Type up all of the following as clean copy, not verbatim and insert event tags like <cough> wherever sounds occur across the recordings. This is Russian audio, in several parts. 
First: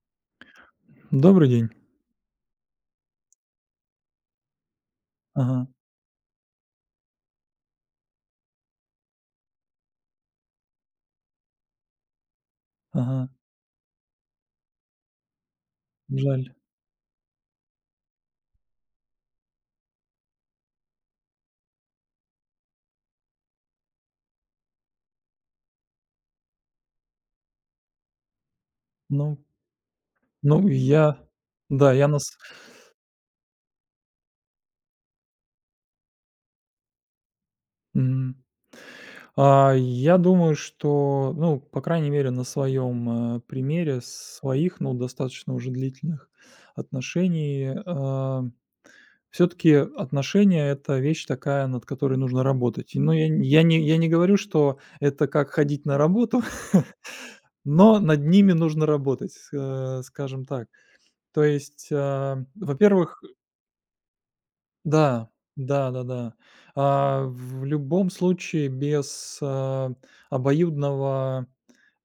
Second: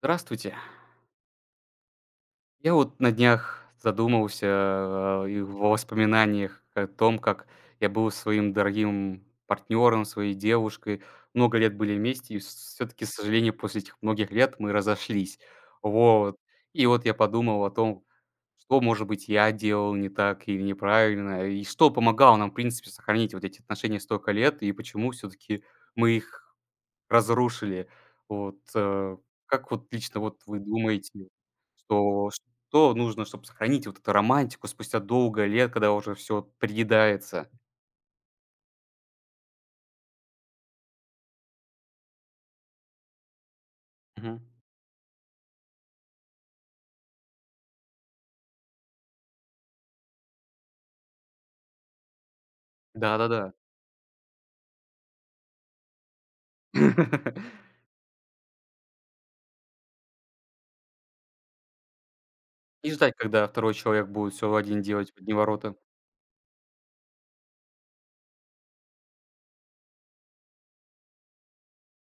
Здравствуйте. Добрый день. Я вот на днях задумался, и в Ага, воспоминаниях о том, как я был своим дорогим партнером, своей девушкой. Много лет были вместе, и все-таки, к ага, сожалению, после этих многих лет мы разошлись. Вот. жаль. И вот я подумал о том, что, может быть, я делал не так или неправильно, и что помогало нам, в принципе, сохранить вот эти отношения столько лет, и почему все-таки мы их разрушили. Вот, Ну как вот лично вот вы ну, я думаете, да, я что нас что нужно, чтобы сохранить вот эту романтику спустя долгое лет, когда уже все приедается? мгм. Я думаю, что, ну, по крайней мере, на своем, примере Мгм. своих, ну, достаточно уже длительных отношений, все таки отношения - это вещь такая, над которой нужно работать. И, ну, я н- Да-да-да. я не я не говорю, что это как ходить на работу, <laughs> <laughs> но над ними нужно работать, скажем так. То есть, Не ждать, во-первых. когда второй человек будет всё один делать под Да, одни ворота. да-да-да. В любом случае без, обоюдного,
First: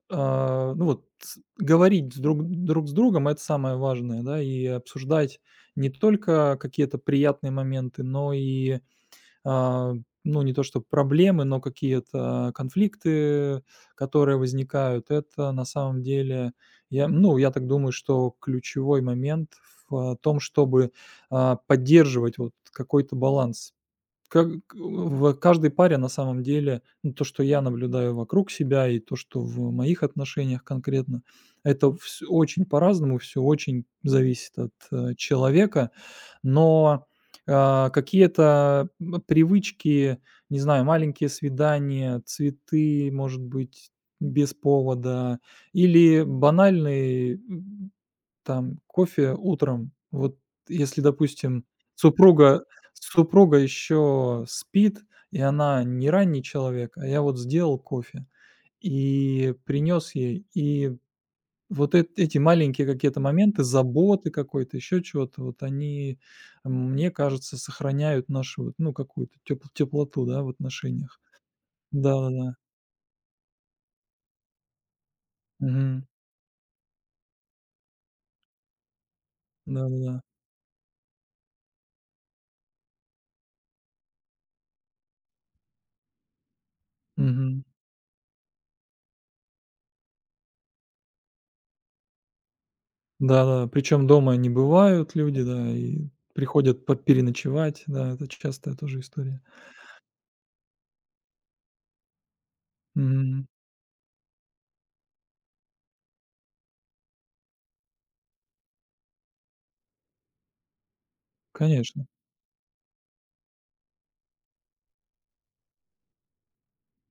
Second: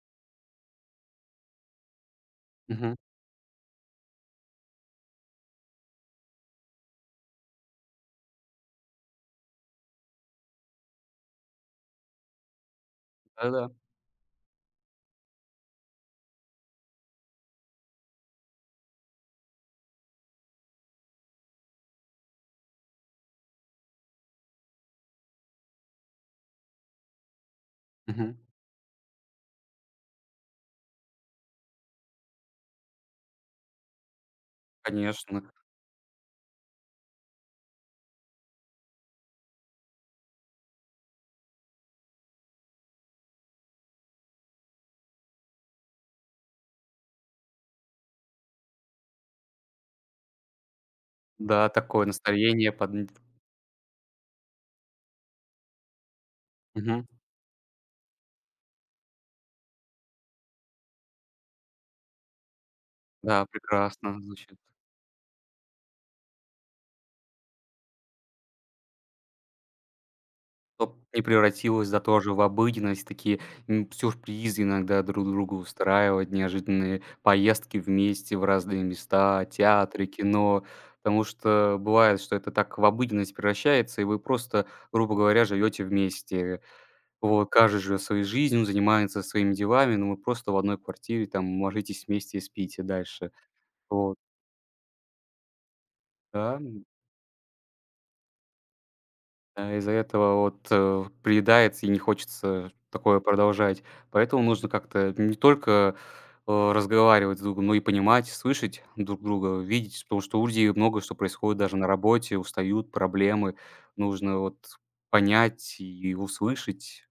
ну вот с говорить с друг друг с Мгм. другом- это самое важное, да, и обсуждать не только какие-то приятные моменты, но и а, ну, не то что проблемы, но какие-то конфликты, Да-да. которые возникают. Это на самом деле, я так думаю, что ключевой момент в том, чтобы поддерживать вот какой-то баланс как в каждой паре. На самом деле, ну, то, что я наблюдаю Мгм. вокруг себя, и то, что в моих отношениях конкретно, это вс очень по-разному, все очень зависит от, Конечно. человека. Но, какие-то, привычки, не знаю, маленькие свидания, цветы, может быть, без повода или банальные там кофе утром. Вот если, допустим, Да, такое супруга настроение под н супруга еще спит, и она не ранний человек, а Мгм. я вот сделал кофе и принес ей. И вот эт эти маленькие какие-то Да, моменты прекрасно заботы звучит. какой-то, еще чего-то, вот они, мне кажется, сохраняют нашу вот, ну, какую-то теплоту, да, в Чтоб отношениях. не превратилось, да, тоже в Да-да-да. обыденность, такие, сюрпризы иногда друг другу Мгм. устраивать, неожиданные поездки вместе в разные места, театры, Да-да-да. кино. Потому что бывает, что это так в обыденность превращается, и вы просто, грубо говоря, живете вместе. Вот, Мгм. каждый живет своей жизнью, занимается своими делами, но вы просто в одной квартире там ложитесь вместе и спите дальше. Да-да, причем Вот, дома не бывают люди, да, и да. приходят по переночевать, да, это частая тоже история. Из-за этого вот, приедается и не хочется такое Мгм. продолжать. Поэтому нужно как-то не только, разговаривать с другом, но и понимать, слышать друг друга, видеть, потому что у людей много что происходит даже на Конечно, работе, устают, проблемы. Нужно вот понять и услышать,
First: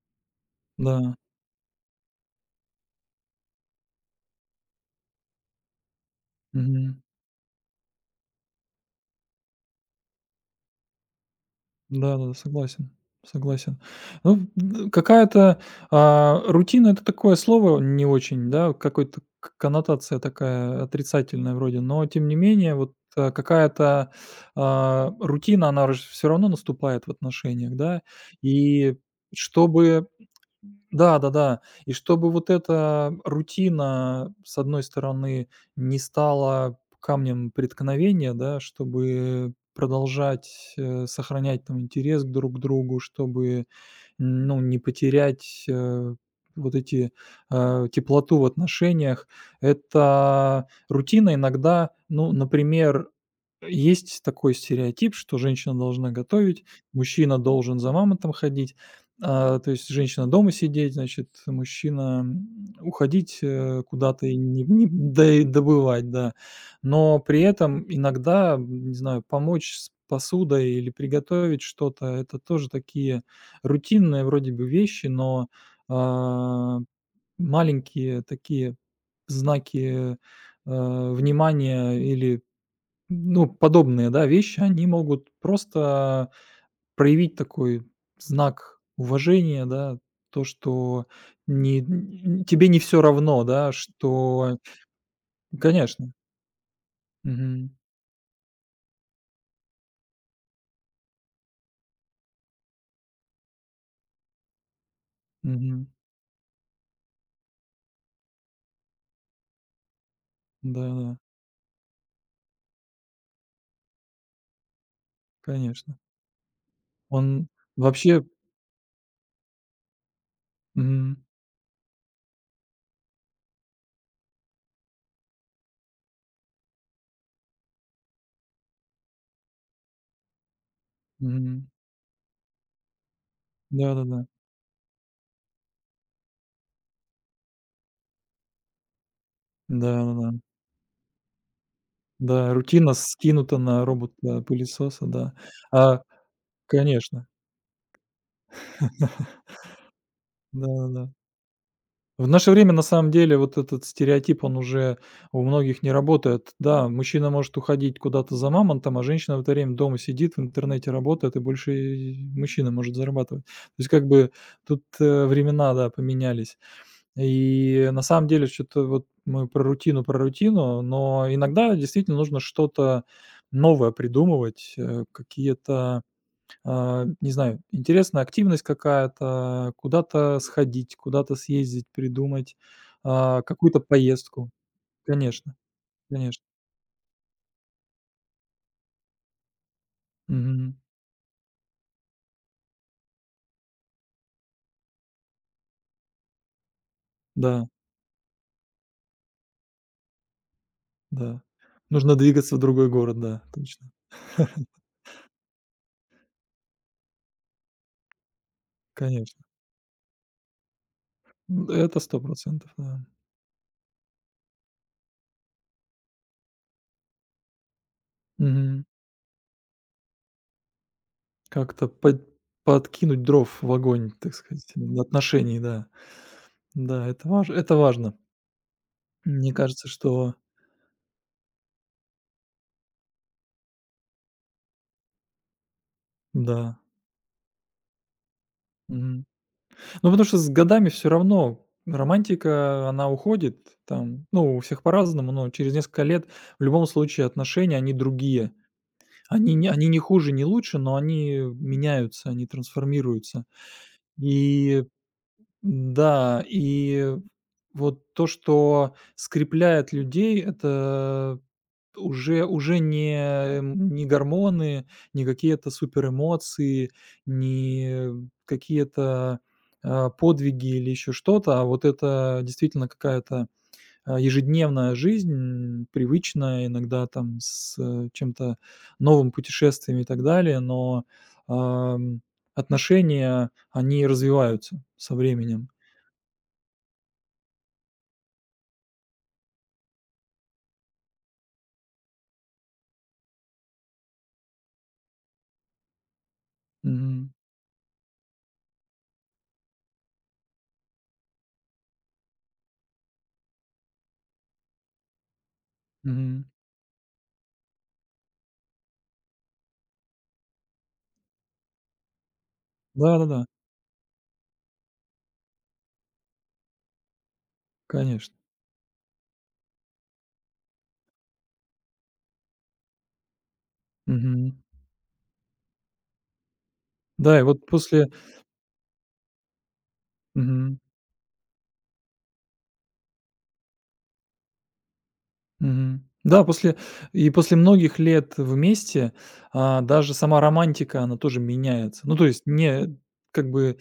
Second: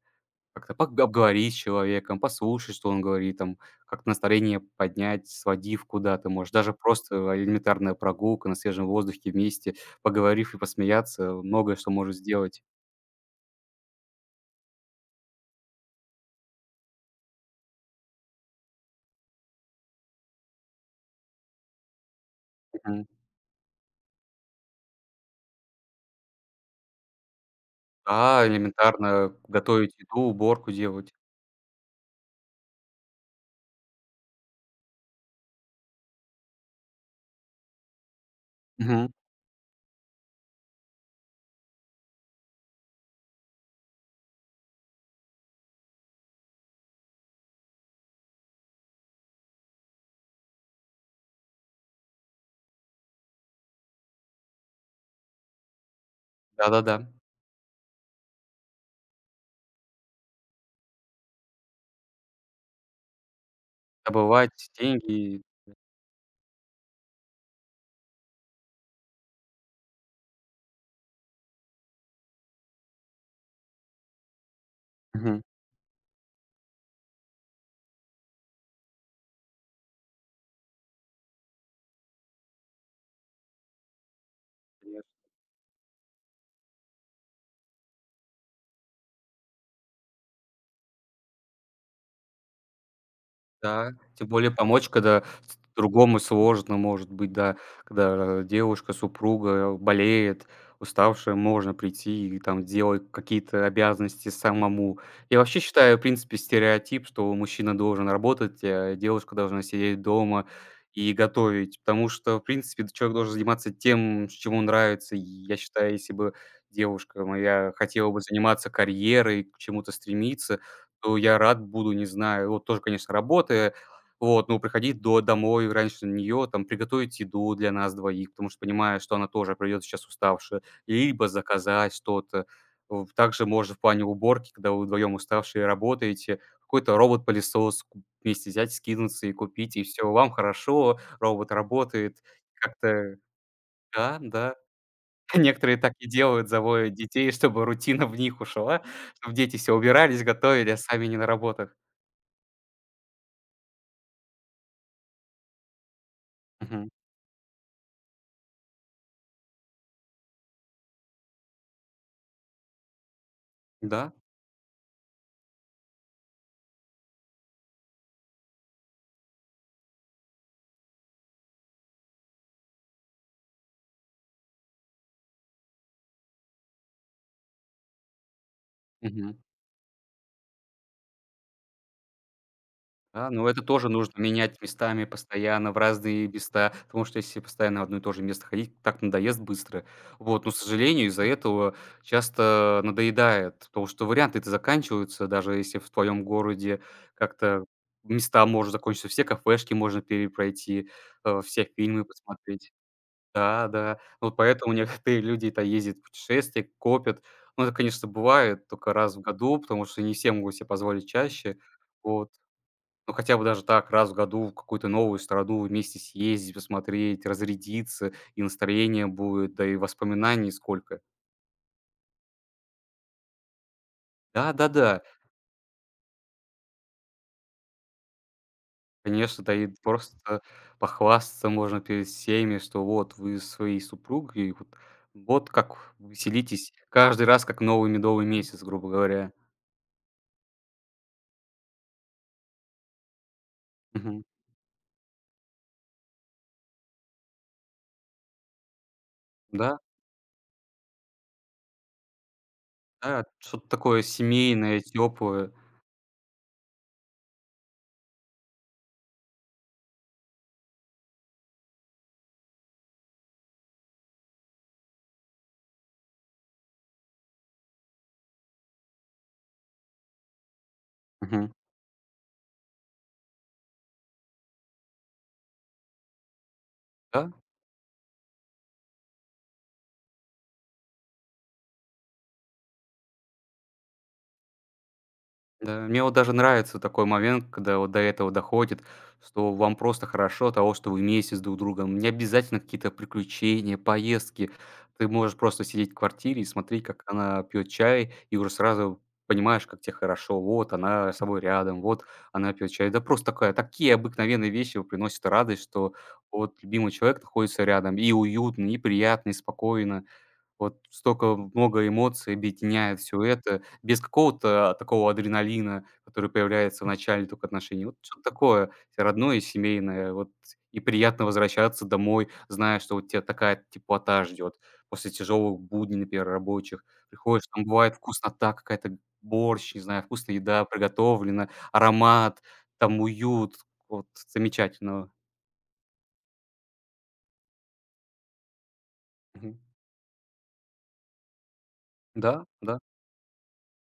как-то пог да. обговорить с человеком, послушать, что он говорит, там, как-то настроение поднять, сводив куда-то, может, даже Мгм. просто элементарная прогулка на свежем воздухе вместе, поговорив и посмеяться, многое что может Да-да, сделать. согласен, согласен. Ну, д какая-то, рутина - это такое слово не очень, да, какой-то к коннотация такая отрицательная вроде, но тем не менее вот, Мгм. Какая-то, рутина, она все равно наступает в отношениях, да. Да, И элементарно готовить чтобы еду, уборку делать. Да-да-да. И чтобы вот эта рутина, с одной стороны, не стала камнем преткновения, да, Мгм. чтобы продолжать, сохранять там интерес друг к другу, чтобы, ну, не потерять, вот эти, теплоту в отношениях. Это рутина иногда, ну, например, есть такой стереотип, что женщина должна готовить, Да-да-да. мужчина должен за мамонтом ходить, то есть женщина дома сидеть, значит, мужчина, уходить, куда-то и не Добывать не деньги. д добывать, да. Но при этом иногда, не знаю, помочь с посудой или приготовить что-то - это тоже такие рутинные вроде бы вещи, Мгм. но, а, маленькие такие знаки, внимания или ну, подобные, да, вещи, они могут просто проявить такой знак уважения, да, то, что не н тебе не все равно, да, Да, тем более что помочь, когда с Конечно. другому сложно, может быть, да. Мгм. Когда девушка, супруга болеет, уставшая, можно прийти и там делать какие-то обязанности самому. Я вообще Мгм. считаю, в принципе, стереотип, что мужчина должен работать, а девушка должна сидеть дома и Да-да, готовить. Потому что, в принципе, человек должен заниматься тем, с чем ему нравится. И я считаю, конечно. если бы девушка Он моя хотела бы вообще заниматься карьерой, к чему-то стремиться, Мгм. то я рад буду, не знаю, вот тоже, конечно, работы. Вот, ну, приходить до домой раньше нее, там, приготовить еду для нас двоих, потому что понимаю, что она тоже придет сейчас уставшая, либо Мгм. заказать что-то. В Также можно в плане Да-да-да. уборки, когда вы вдвоем уставшие работаете, какой-то робот-пылесос вместе взять, скинуться и купить, и Да-да-да. все, Да, да, вам да, хорошо, робот работает. да, да, рутина Как-то, скинута на да, да. робота-пылесоса, да. <laughs> Некоторые так А, и делают, заводят конечно. детей, чтобы рутина в них ушла, чтобы <laughs> дети все убирались, готовили, а сами Да-да-да. не на работах. В наше время, на самом деле, вот этот стереотип, он уже у многих не работает. Да, Мгм. мужчина может уходить куда-то за мамонтом, а женщина в это время дома сидит, в интернете работает, и больше и мужчина может зарабатывать. То есть как Да. бы тут времена, да, поменялись. И на самом деле что-то вот мы про рутину, но иногда действительно нужно что-то новое придумывать, какие-то не знаю, интересная активность Мгм. какая-то, куда-то сходить, куда-то съездить, придумать, Да, но это какую-то тоже нужно поездку. менять местами Конечно, постоянно в разные конечно. места, потому что если постоянно в одно и то же место ходить, так надоест быстро. Вот, но, к Мгм. сожалению, из-за этого часто надоедает, потому что варианты-то заканчиваются, даже если в твоем городе как-то Да, места может закончиться, все кафешки можно перепройти, да. Все фильмы Нужно двигаться в посмотреть. другой город, да, Да, точно. да. Ну, вот поэтому некоторые люди-то ездят в путешествия, копят. Ну, это, конечно, бывает только раз в Конечно. году, потому что не все могут себе позволить чаще. Это 100 Вот. да. Ну, хотя бы даже так, раз в году в какую-то новую страну вместе съездить, посмотреть, разрядиться, и Мгм. настроение будет, да и воспоминаний сколько. Как-то подкинуть дров в огонь, так сказать, Да-да-да, отношений, да. Да, это важно. конечно, Мне да и кажется, что просто похвастаться можно перед всеми, что вот вы со своей супругой, вот, вот как веселитесь да. каждый раз, как новый медовый месяц, грубо Мгм. говоря. Ну, потому что с годами все равно романтика, она уходит Мгм. там. Ну, у всех по-разному, но через несколько лет в любом случае отношения, они другие. Они не Да. они не хуже, не лучше, но они меняются, они Да, трансформируются. что-то такое семейное, И теплое. да, и вот то, что скрепляет людей - это уже не, не гормоны, не какие-то суперэмоции, не какие-то, подвиги или еще Мгм. что-то, а вот это действительно какая-то, ежедневная жизнь, привычная, иногда Да, там с, чем-то новым, путешествиями и так далее. Но, ам, отношения, они развиваются со временем. да. Мне вот даже нравится такой момент, когда вот до этого доходит, что вам просто хорошо от того, что вы вместе с друг другом. Не обязательно какие-то приключения, поездки. Ты можешь просто сидеть в квартире и смотреть, как Мгм. она пьет чай, и уже сразу понимаешь, как тебе хорошо. Вот она с собой рядом, вот она пьет чай. Да просто такая, такие обыкновенные вещи приносят радость, что Мгм. вот любимый человек находится рядом, и уютно, и приятно, и спокойно. Вот столько много эмоций объединяет все Да-да-да, это, без какого-то такого адреналина, который появляется в начале только отношений. Вот что-то конечно. такое те родное и семейное. Вот и приятно возвращаться домой, зная, что вот тя такая теплота Мгм. ждет после тяжелых будней, например, рабочих. Да, и Приходишь, вот там бывает после вкуснота какая-то, борщ, не знаю, вкусная еда Мгм. приготовлена, аромат, там уют. Вот замечательного, Мгм. Да, после и после многих лет вместе, Мгм. Даже сама романтика, она тоже меняется. Ну, то есть Да, да. не как бы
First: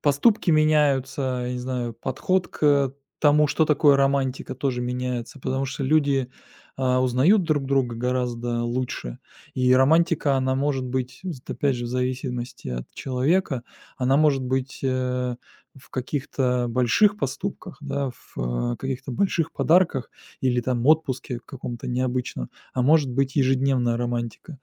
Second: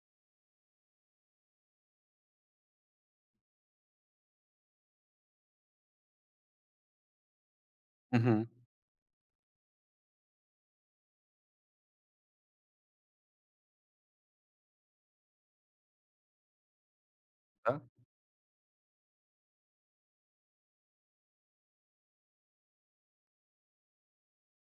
Поступки меняются, я не знаю, подход к тому, что такое романтика, тоже меняется, потому что люди, узнают друг друга Мгм. гораздо лучше. И романтика, она может быть, з опять же, в зависимости от человека, она может быть, в каких-то больших поступках, Да. да, в, каких-то больших подарках или там отпуске каком-то необычном, а может быть ежедневная романтика,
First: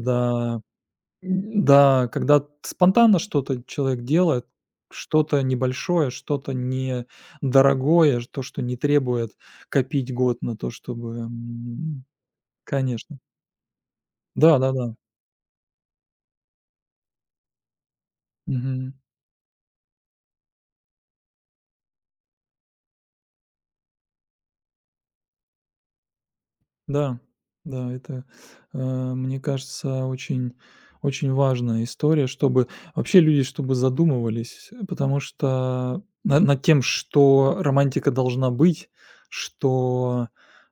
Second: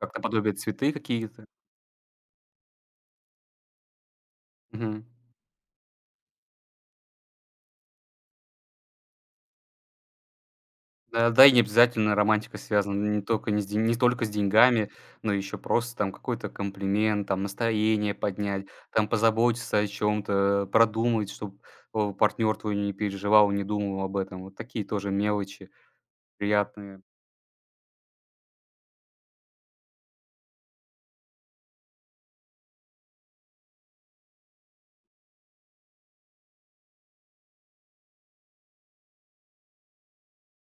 Как-то подобие цветы какие-то. да, когда спонтанно что-то человек делает, Мгм. что-то небольшое, что-то недорогое, то, что не требует копить год на то, чтобы, Да, да, и не обязательно романтика связана конечно. Не только с Да-да-да. деньгами, но еще просто там какой-то комплимент, там настроение поднять, там позаботиться о чем то продумать, чтобы партнер твой не переживал, не думал об этом. Вот такие тоже мелочи приятные. Да, да, это, мне кажется, очень важная история, чтобы вообще люди чтобы задумывались, потому что на над тем, что романтика должна быть, что,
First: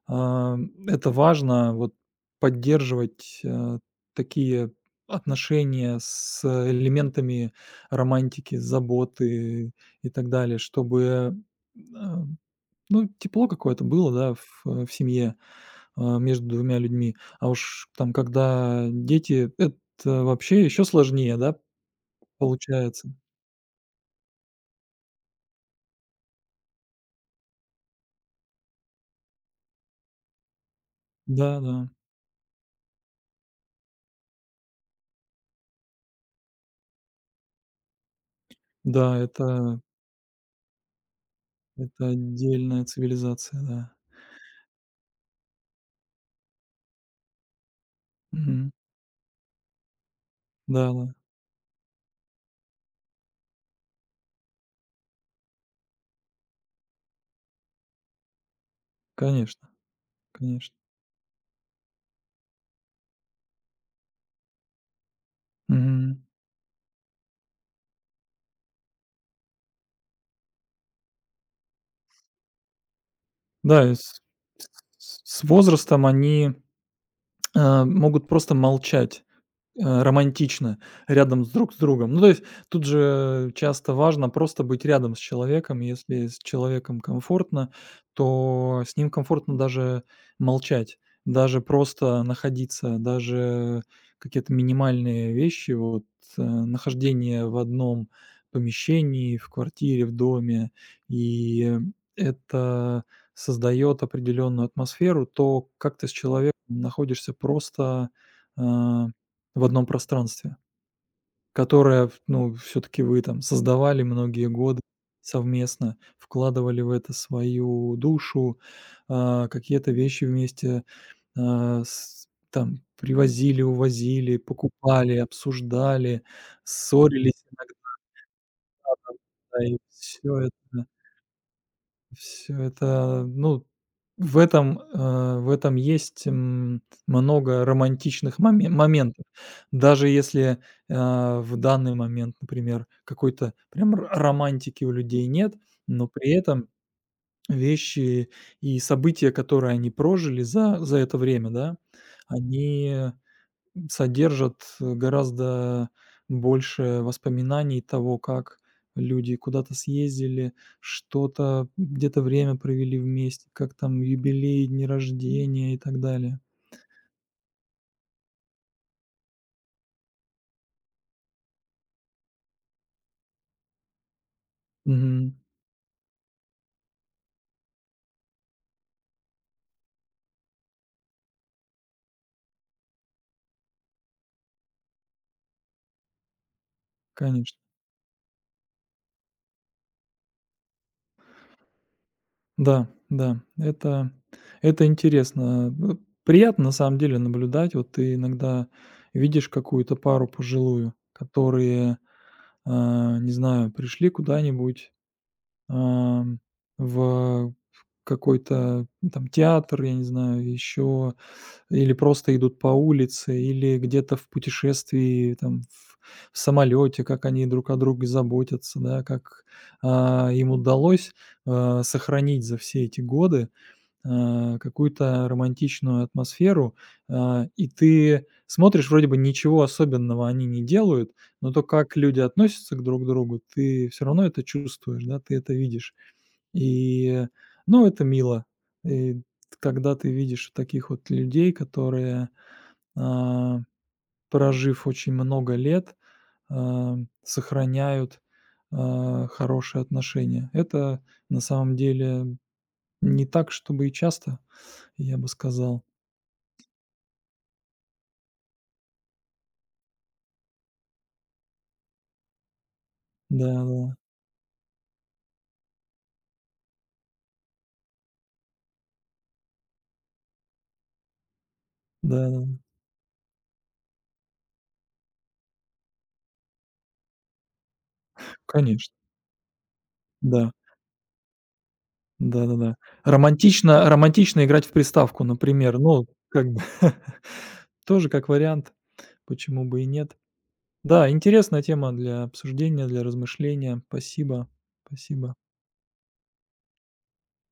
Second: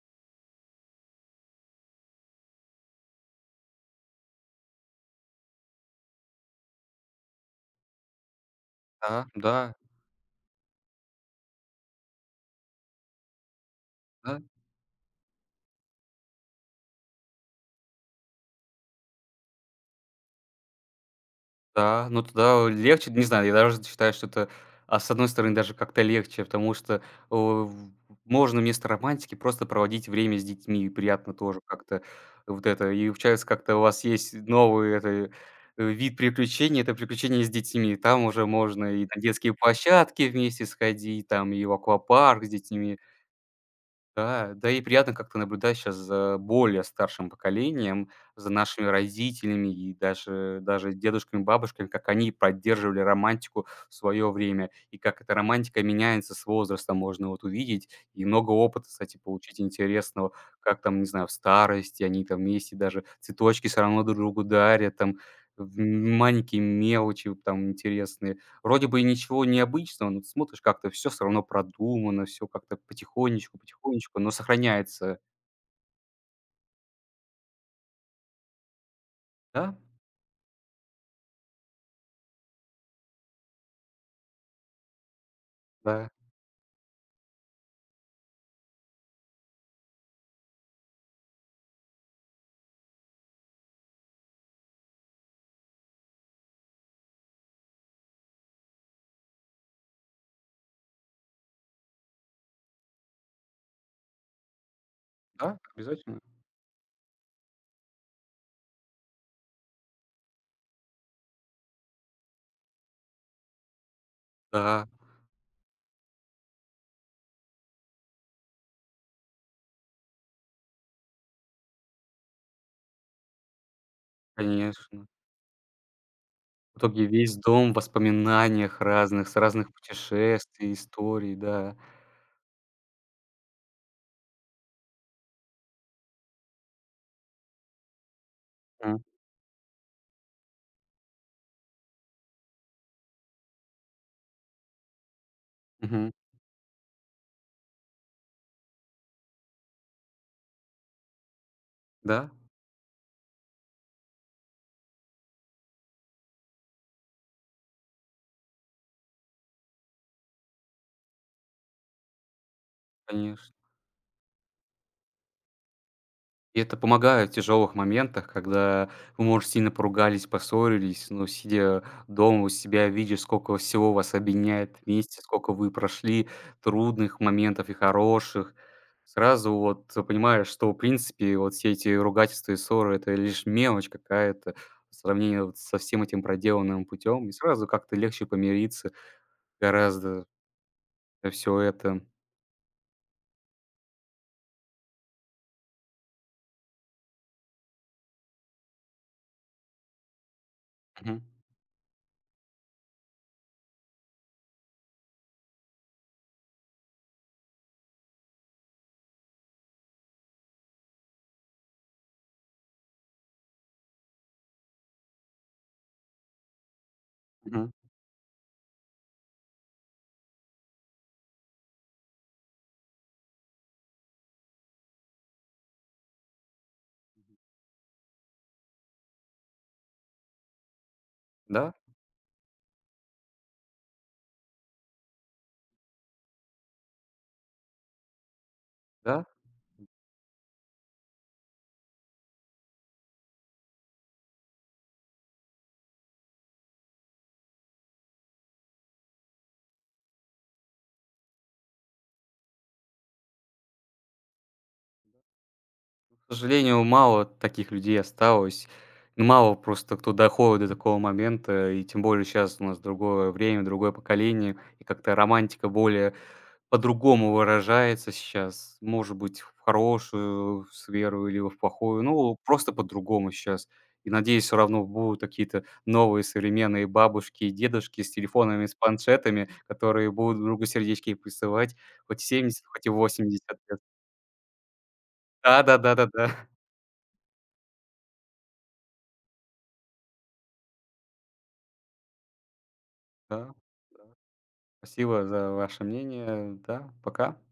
а, это важно, вот поддерживать, такие отношения с элементами романтики, Да, да, заботы и так далее, чтобы, э, ну, тепло какое-то было, да, да. в в семье. Между двумя людьми. А уж там, когда дети, это вообще еще сложнее, да, Да, ну тогда получается. легче, не знаю, я даже считаю, что это, с одной стороны, даже как-то легче, потому что, э, в можно вместо романтики просто проводить время с детьми, и приятно тоже Да-да. как-то вот это. И получается, как-то у вас есть новый это, вид приключений - это приключения с детьми. Там уже можно Да, и на да, детские площадки вместе сходить, там и в это аквапарк с отдельная детьми. цивилизация, да. Да, да и приятно как-то наблюдать сейчас за более старшим поколением, за Мгм. нашими родителями и даже Да-да, дедушками, бабушками, как они поддерживали романтику в свое время, и как эта романтика меняется с возрастом. Можно вот увидеть и много опыта, кстати, получить конечно, интересного, конечно. как там, не знаю, в старости они там вместе даже цветочки все равно друг другу дарят, там в Мгм. маленькие мелочи там интересные. Вроде бы и ничего необычного, но ты смотришь, как-то все все равно продумано, все как-то потихонечку, Да, и с потихонечку, но сохраняется. с с возрастом они, <tsk> могут просто молчать. Да, Романтично рядом с друг с другом. Ну, то есть тут же часто важно просто быть рядом с человеком. да, Если с человеком комфортно, то с ним комфортно даже молчать, даже просто находиться, даже какие-то минимальные вещи, вот нахождение в одном помещении, в квартире, в доме, и это создает определенную атмосферу, да, то как ты с обязательно. человеком находишься просто, э, в одном пространстве, которое, ну, все таки вы там создавали многие годы Да, совместно, вкладывали в это свою душу, какие-то вещи вместе, с там привозили, увозили, конечно. покупали, обсуждали, В итоге весь ссорились дом иногда, в воспоминаниях разных, с разных и все путешествий, это историй, да. Все это, ну, в этом, в этом есть, много романтичных моме М, моментов. Даже если, в данный момент, например, какой-то прям ро романтики у людей нет, но мгм. при этом вещи и события, которые они прожили за за это время, да, Да, они содержат, гораздо больше воспоминаний того, как люди куда-то съездили, что-то, где-то время провели вместе, конечно. как там юбилей, дни рождения и так далее. И это помогает в тяжелых моментах, когда вы, может, сильно поругались, поссорились, но сидя дома у себя, видя, сколько всего вас объединяет вместе, Мгм. сколько вы прошли трудных моментов и хороших, сразу вот понимаешь, что, в принципе, вот все эти ругательства и ссоры – это лишь мелочь какая-то в сравнении вот со всем этим проделанным путем, и Конечно. сразу как-то легче помириться гораздо все это. Да, да, это интересно. Ну, приятно на самом деле наблюдать. Вот ты иногда видишь какую-то пару пожилую, Мгм. которые, не знаю, пришли куда-нибудь Ам, в какой-то, ну, там театр, я не знаю, еще, или просто идут по улице, или где-то в путешествии, там, в самолете, как они друг Мгм. о друге заботятся, да, как, им удалось, сохранить за все эти годы, какую-то романтичную атмосферу. И ты смотришь, вроде бы ничего особенного они не делают, но то, Да, как люди относятся к друг другу, ты все равно это чувствуешь, да, ты это видишь. И, ну, это мило. И да. когда ты видишь вот таких вот людей, которые, а, прожив очень много лет, а, сохраняют, хорошие отношения. Это на самом деле не так, чтобы и часто, я бы сказал. К сожалению, мало таких людей осталось. Мало просто кто доходит до такого момента, и тем более сейчас у нас другое время, Да-да, другое поколение, и как-то романтика более по-другому выражается сейчас. Может быть, в хорошую сферу или в плохую, ну, да-да, просто по-другому сейчас. И, надеюсь, все равно будут какие-то новые современные бабушки и дедушки с телефонами, с конечно, планшетами, которые будут друг да, другу сердечки присылать хоть 70, да-да-да. хоть и в лет. Романтично играть в приставку, например. Ну, Да-да-да-да-да. Да, как бы <laughs> тоже как вариант, почему бы и нет. Да, интересная тема для обсуждения, для да, да, да, да. размышления. Спасибо, Спасибо спасибо. за ваше мнение. Да, пока.